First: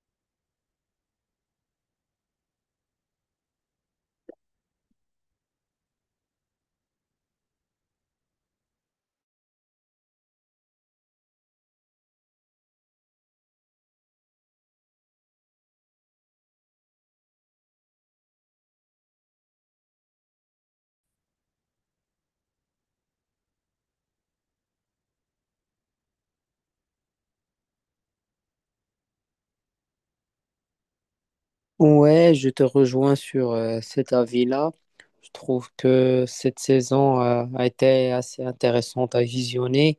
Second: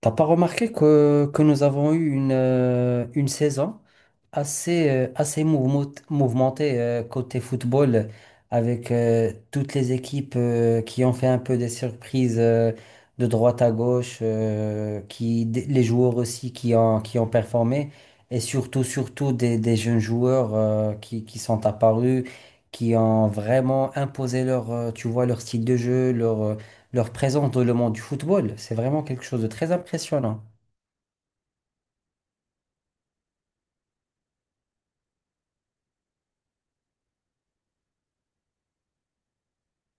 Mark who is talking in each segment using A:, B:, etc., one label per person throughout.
A: T'as pas remarqué que nous avons eu une saison assez mouvementée, côté football, avec toutes les équipes qui ont fait un peu des surprises, de droite à gauche, les joueurs aussi qui ont performé, et surtout des jeunes joueurs, qui sont apparus, qui ont vraiment imposé leur, leur style de jeu, leur présence dans le monde du football. C'est vraiment quelque chose de très impressionnant.
B: Ouais, je te rejoins sur cet avis-là. Je trouve que cette saison a été assez intéressante à visionner.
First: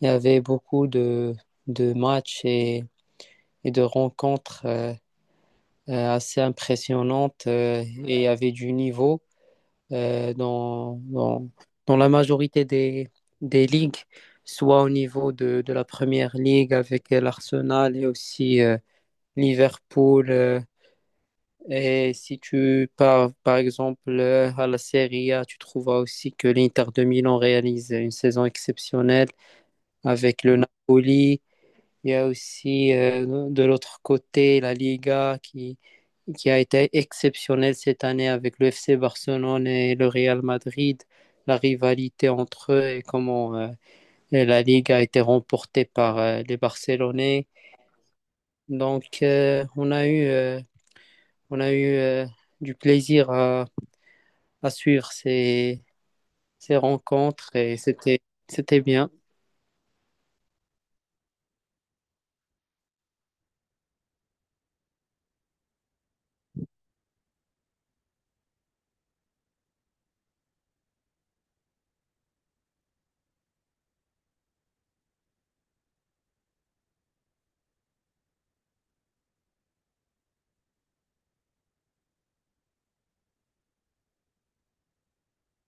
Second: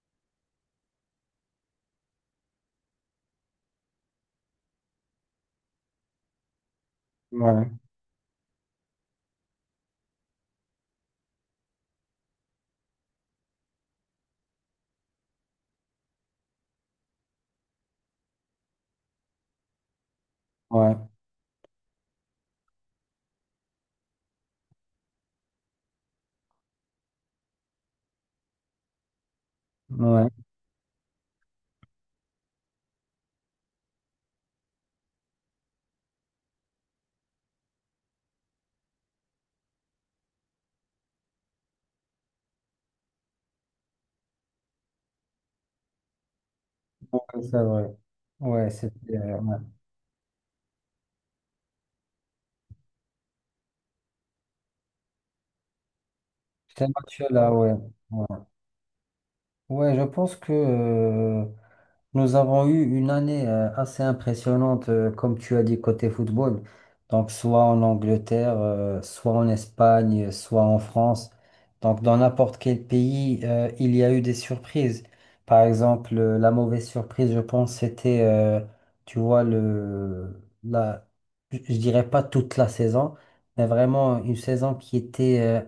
B: Il y avait beaucoup de matchs et de rencontres assez impressionnantes
A: Ouais,
B: et il y avait du niveau euh, dans, dans, dans la majorité des ligues, soit au niveau de la première ligue avec l'Arsenal et aussi Liverpool.
A: ouais,
B: Et si tu pars, par exemple, à la Serie A, tu trouveras aussi que l'Inter de Milan réalise une saison exceptionnelle avec
A: ouais,
B: le Napoli. Il y a aussi, de l'autre côté, la Liga qui a été exceptionnelle cette année avec le FC Barcelone et le Real Madrid. La rivalité entre eux et et la Liga a été remportée par, les
A: donc
B: Barcelonais.
A: c'est vrai. Ouais, c'était,
B: Donc,
A: ouais.
B: on a eu, du plaisir à suivre ces, ces
A: C'était un match là,
B: rencontres
A: ouais. Ouais,
B: c'était bien.
A: ouais, je pense que, nous avons eu une année assez impressionnante, comme tu as dit, côté football. Donc, soit en Angleterre, soit en Espagne, soit en France. Donc, dans n'importe quel pays, il y a eu des surprises. Par exemple, la mauvaise surprise, je pense, c'était, tu vois, le, la, je dirais pas toute la saison, mais vraiment une saison qui était, euh,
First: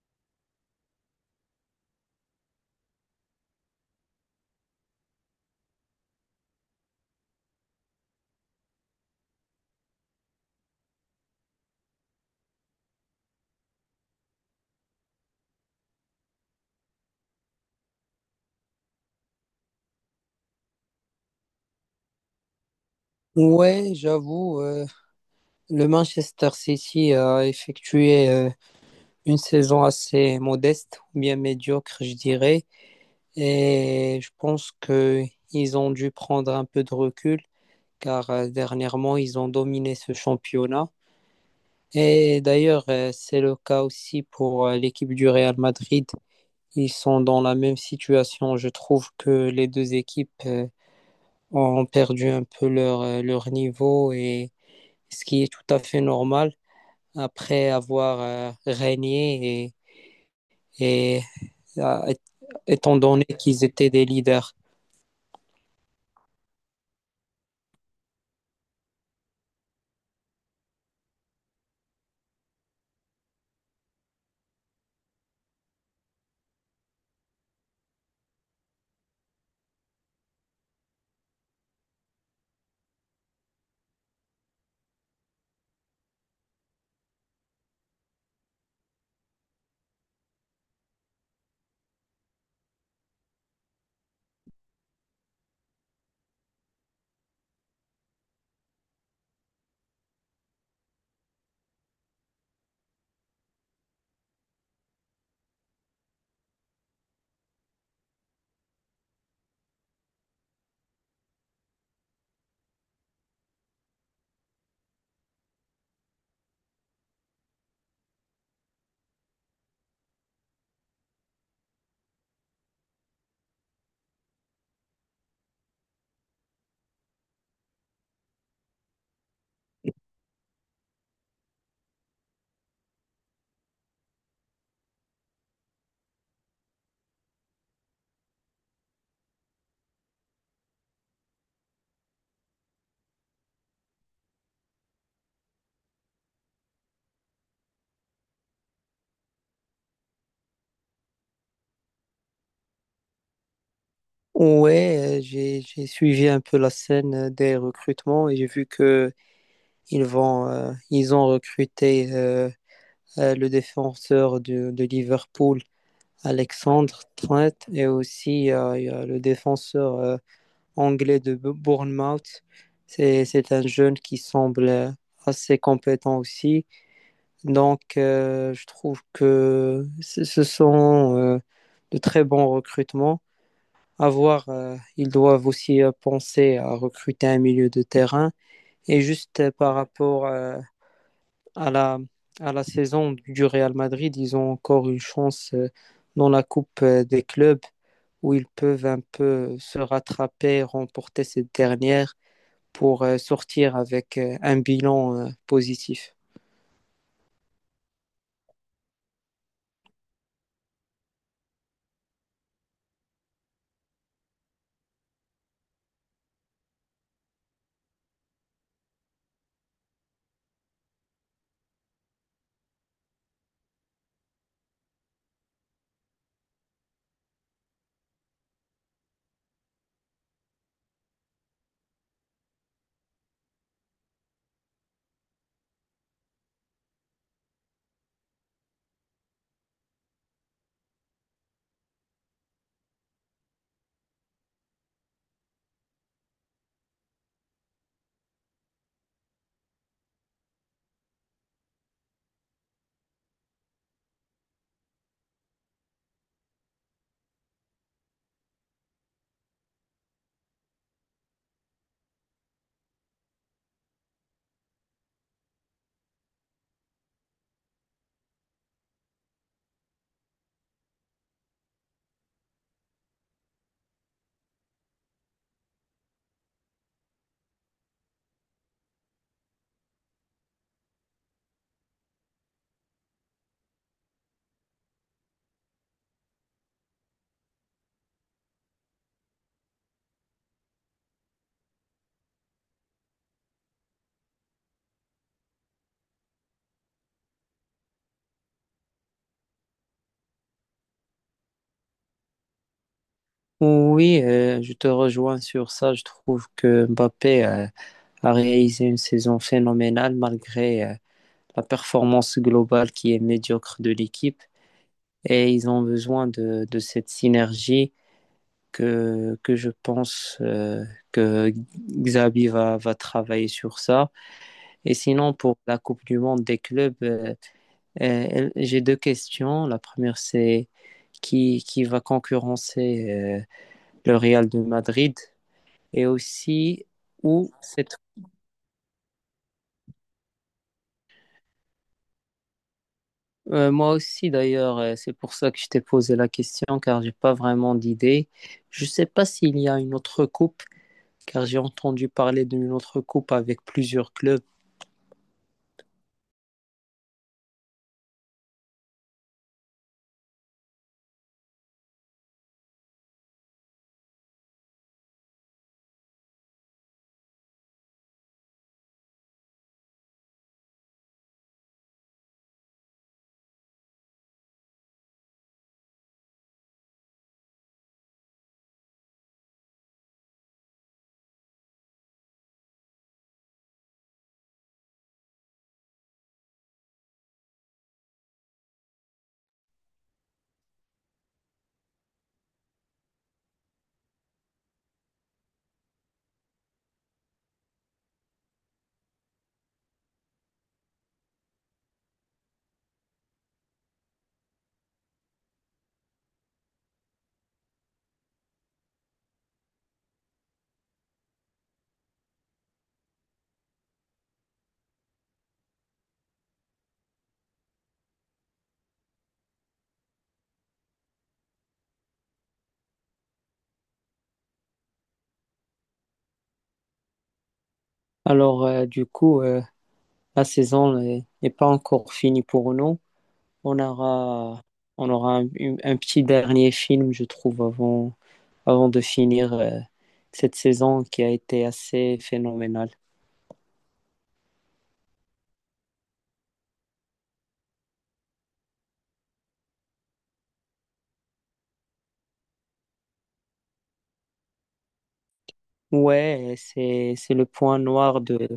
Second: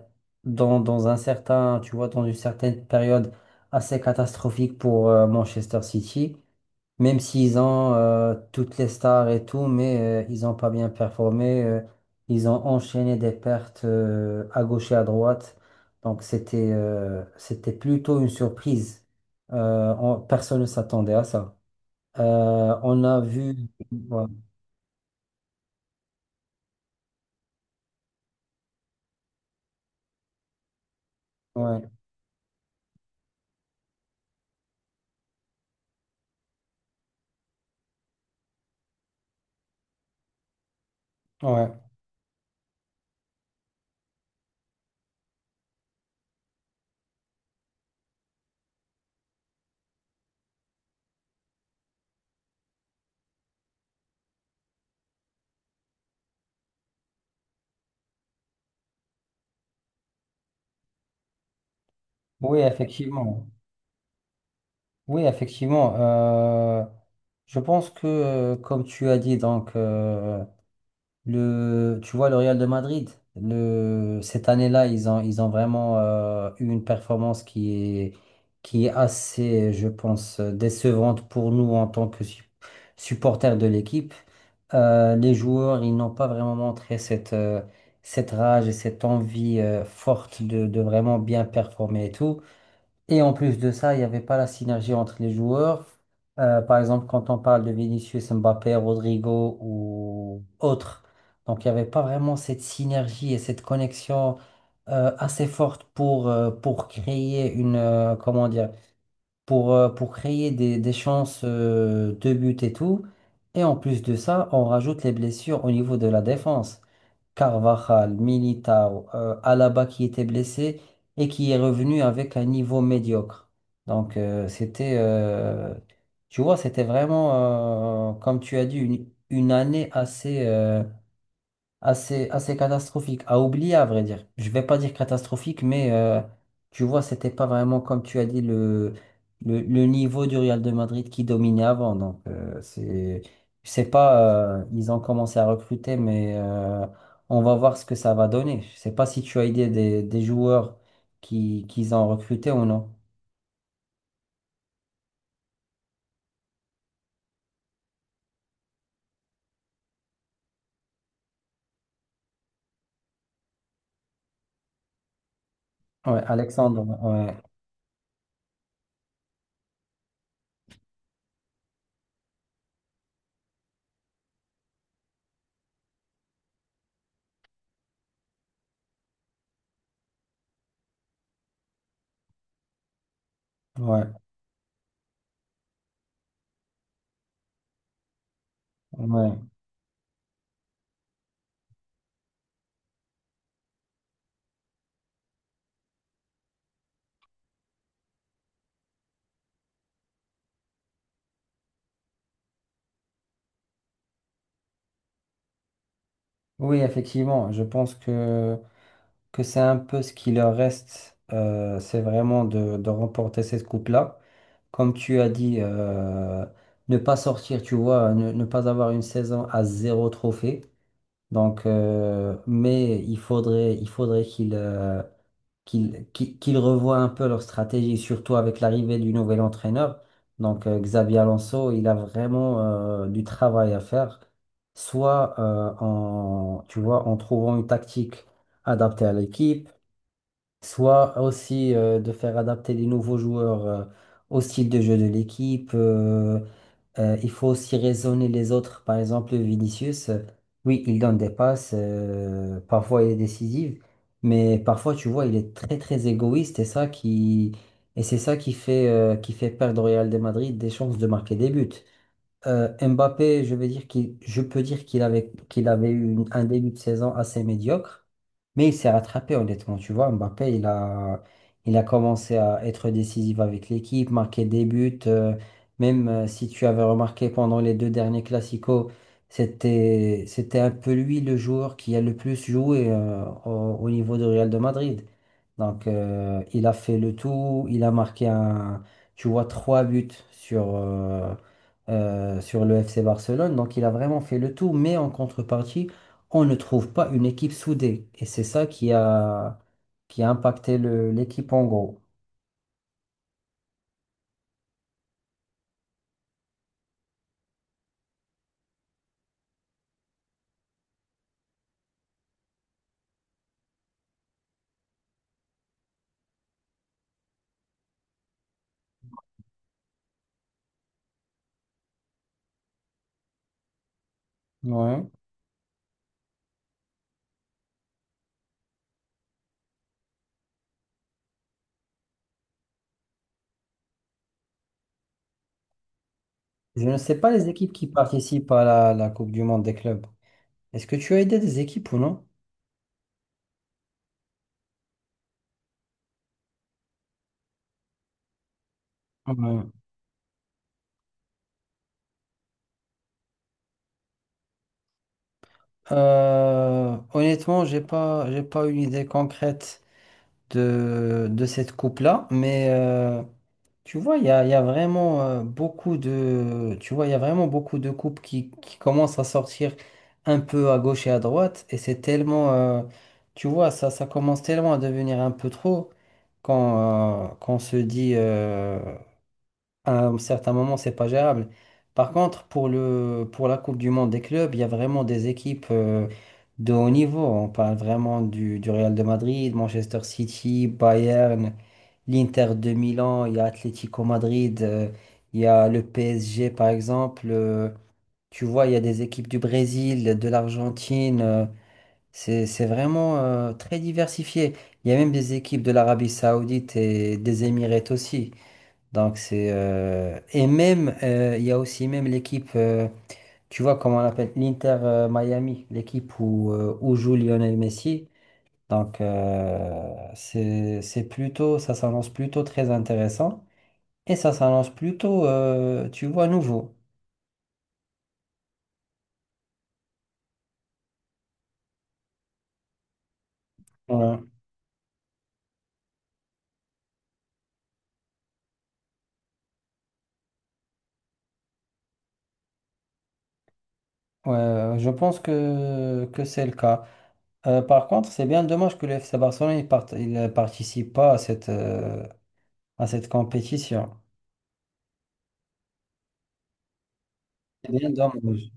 A: dans, dans un certain, tu vois, dans une certaine période assez catastrophique pour, Manchester City. Même s'ils ont, toutes les stars et tout, mais ils n'ont pas bien performé. Ils ont enchaîné des pertes, à gauche et à droite. Donc c'était, c'était plutôt une surprise. Personne ne s'attendait à ça. On a vu.
B: Ouais,
A: Ouais,
B: j'avoue, le Manchester City a effectué une saison assez modeste, ou bien
A: ouais,
B: médiocre, je dirais. Et je pense que ils ont dû prendre un peu de recul, car dernièrement, ils ont dominé ce championnat.
A: ouais.
B: Et d'ailleurs, c'est le cas aussi pour l'équipe du Real Madrid. Ils sont dans la même situation. Je trouve que les deux équipes ont perdu un peu leur niveau et ce qui est tout à fait normal après avoir régné et, et euh,
A: Oui,
B: étant donné
A: effectivement.
B: qu'ils étaient des leaders.
A: Oui, effectivement. Je pense que, comme tu as dit, donc, le Real de Madrid, cette année-là, ils ont vraiment, eu une performance est, qui est assez, je pense, décevante pour nous en tant que supporters de l'équipe. Les joueurs, ils n'ont pas vraiment montré cette, cette rage et cette envie, forte de vraiment bien performer et tout. Et en plus de ça, il n'y avait pas la synergie entre les joueurs. Par exemple, quand on parle de Vinicius, Mbappé, Rodrigo ou autres, donc il n'y avait pas vraiment cette synergie et cette connexion, assez forte pour créer une, comment dire, pour créer des chances, de but et tout. Et en plus de ça, on rajoute les blessures au niveau de la défense. Carvajal, Militao, Alaba qui était blessé et qui est revenu avec un niveau médiocre. Donc, c'était, tu vois, c'était vraiment, comme tu as dit, une année assez, assez catastrophique, à oublier à vrai dire. Je vais pas dire catastrophique, mais tu vois, c'était pas vraiment comme tu as dit le niveau du Real de Madrid qui dominait avant. Donc, c'est, je sais pas, ils ont commencé à recruter, mais on va voir ce que ça va donner. Je sais pas si tu as idée des joueurs qui qu'ils ont recrutés ou non.
B: Ouais, j'ai suivi un peu la scène des recrutements et j'ai vu que ils vont ils ont recruté le défenseur de Liverpool
A: Ouais, Alexandre,
B: Alexandre
A: ouais,
B: Trent et aussi il y a le défenseur anglais de Bournemouth. C'est un jeune qui semble assez compétent aussi. Donc, je trouve que ce sont de très bons recrutements.
A: ouais,
B: À voir, ils doivent aussi penser à recruter un milieu de terrain. Et
A: ouais.
B: juste par rapport à à la saison du Real Madrid, ils ont encore une chance dans la Coupe des clubs où ils peuvent un peu se rattraper, remporter cette dernière pour sortir avec un bilan positif.
A: Oui, effectivement, je pense que c'est un peu ce qui leur reste, c'est vraiment de remporter cette coupe-là. Comme tu as dit, ne pas sortir, tu vois, ne pas avoir une saison à zéro trophée. Donc, mais il faudrait qu'ils, qu'ils revoient un peu leur stratégie, surtout avec l'arrivée du nouvel entraîneur. Donc, Xabi Alonso, il a vraiment, du travail à faire. Soit, en, tu vois, en trouvant une tactique adaptée à l'équipe, soit aussi, de faire adapter les nouveaux joueurs, au style de jeu de l'équipe. Euh, il faut aussi raisonner les autres. Par exemple, Vinicius, oui, il donne des passes, parfois il est décisif, mais parfois, tu vois, il est très très égoïste et ça qui et c'est ça qui fait, qui fait perdre au Real de Madrid des chances de marquer des buts. Mbappé, je peux dire qu'il avait eu un début de saison assez médiocre, mais il s'est rattrapé honnêtement. Tu vois, Mbappé, il a commencé à être décisif avec l'équipe, marquer des buts. Euh, même, si tu avais remarqué pendant les deux derniers Clasico, c'était un peu lui le joueur qui a le plus joué, au niveau de Real de Madrid. Donc, il a fait le tout, il a marqué un, tu vois, trois buts sur, sur le FC Barcelone. Donc il a vraiment fait le tout, mais en contrepartie, on ne trouve pas une équipe soudée. Et c'est ça qui a impacté l'équipe en gros.
B: Oui, je te rejoins sur ça. Je trouve que Mbappé a réalisé une saison phénoménale malgré la performance globale qui est médiocre de l'équipe. Et ils ont besoin de cette synergie. Que je pense que Xabi va travailler sur ça. Et
A: Ouais.
B: sinon, pour la Coupe du Monde des clubs, j'ai deux questions. La première, c'est qui va concurrencer le Real de Madrid et
A: Je
B: aussi
A: ne sais pas les
B: où
A: équipes qui
B: cette...
A: participent à la Coupe du Monde des clubs. Est-ce que tu as aidé des équipes ou non?
B: Moi aussi, d'ailleurs, c'est pour ça que je t'ai posé la question, car j'ai pas vraiment d'idée. Je sais pas s'il y
A: Ouais.
B: a une autre coupe, car j'ai entendu parler d'une autre coupe avec plusieurs clubs.
A: Honnêtement, j'ai pas une idée concrète de cette coupe-là, mais tu vois, il y a vraiment, beaucoup de, tu vois, il y a vraiment beaucoup de couples qui commencent à sortir un peu à gauche et à droite, et c'est tellement, tu vois, ça commence tellement à devenir un peu trop quand, quand on se dit, à un certain moment, c'est pas gérable. Par contre, pour le, pour la Coupe du Monde des clubs, il y a vraiment des équipes, de haut niveau. On parle vraiment du Real de Madrid, Manchester City, Bayern, l'Inter de Milan. Il y a Atlético Madrid, il y a le PSG par exemple. Euh, tu vois, il y a des équipes du Brésil, de l'Argentine. Euh, c'est vraiment, très diversifié. Il y a même des équipes de l'Arabie Saoudite et des Émirats aussi. Donc c'est, et même, il y a aussi même l'équipe, tu vois comment on l'appelle, l'Inter, Miami, l'équipe où, où joue Lionel Messi. Donc, c'est plutôt, ça s'annonce plutôt très intéressant et ça s'annonce plutôt, tu vois, nouveau.
B: Alors, du coup, la saison n'est pas encore finie pour nous. On
A: Ouais.
B: aura, on aura un petit dernier film, je trouve, avant de finir cette saison qui a été assez phénoménale.
A: Ouais, je pense que c'est le cas. Par contre, c'est bien dommage que le FC Barcelone il ne participe pas à cette, à cette compétition.
B: Ouais, c'est le
A: C'est
B: point
A: bien
B: noir de...
A: dommage.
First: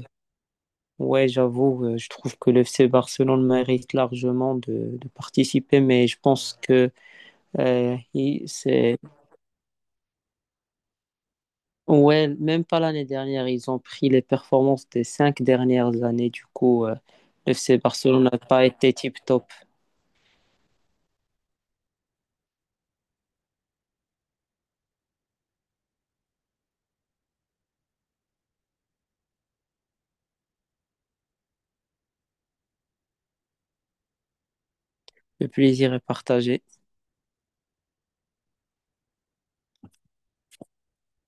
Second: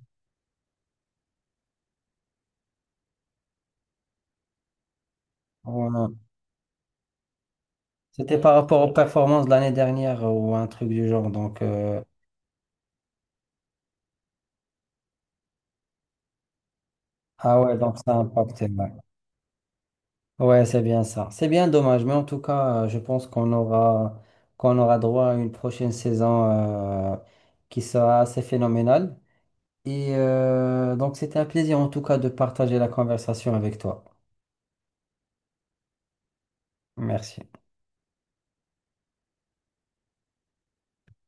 B: Ouais, j'avoue, je trouve que le FC Barcelone mérite largement de participer, mais
A: Voilà.
B: je pense que
A: C'était
B: il-
A: par rapport aux
B: c'est
A: performances de l'année dernière ou un truc du genre. Donc,
B: Ouais, même pas l'année dernière, ils ont pris les performances des cinq dernières années. Du coup, le
A: ah ouais,
B: FC
A: donc ça a
B: Barcelone n'a
A: impacté.
B: pas
A: Ouais,
B: été tip-top.
A: ouais, c'est bien ça. C'est bien dommage, mais en tout cas, je pense qu'on aura droit à une prochaine saison, euh, qui sera assez phénoménale. Et donc, c'était un plaisir en tout cas de partager la conversation avec toi.
B: Le plaisir est partagé.
A: Merci.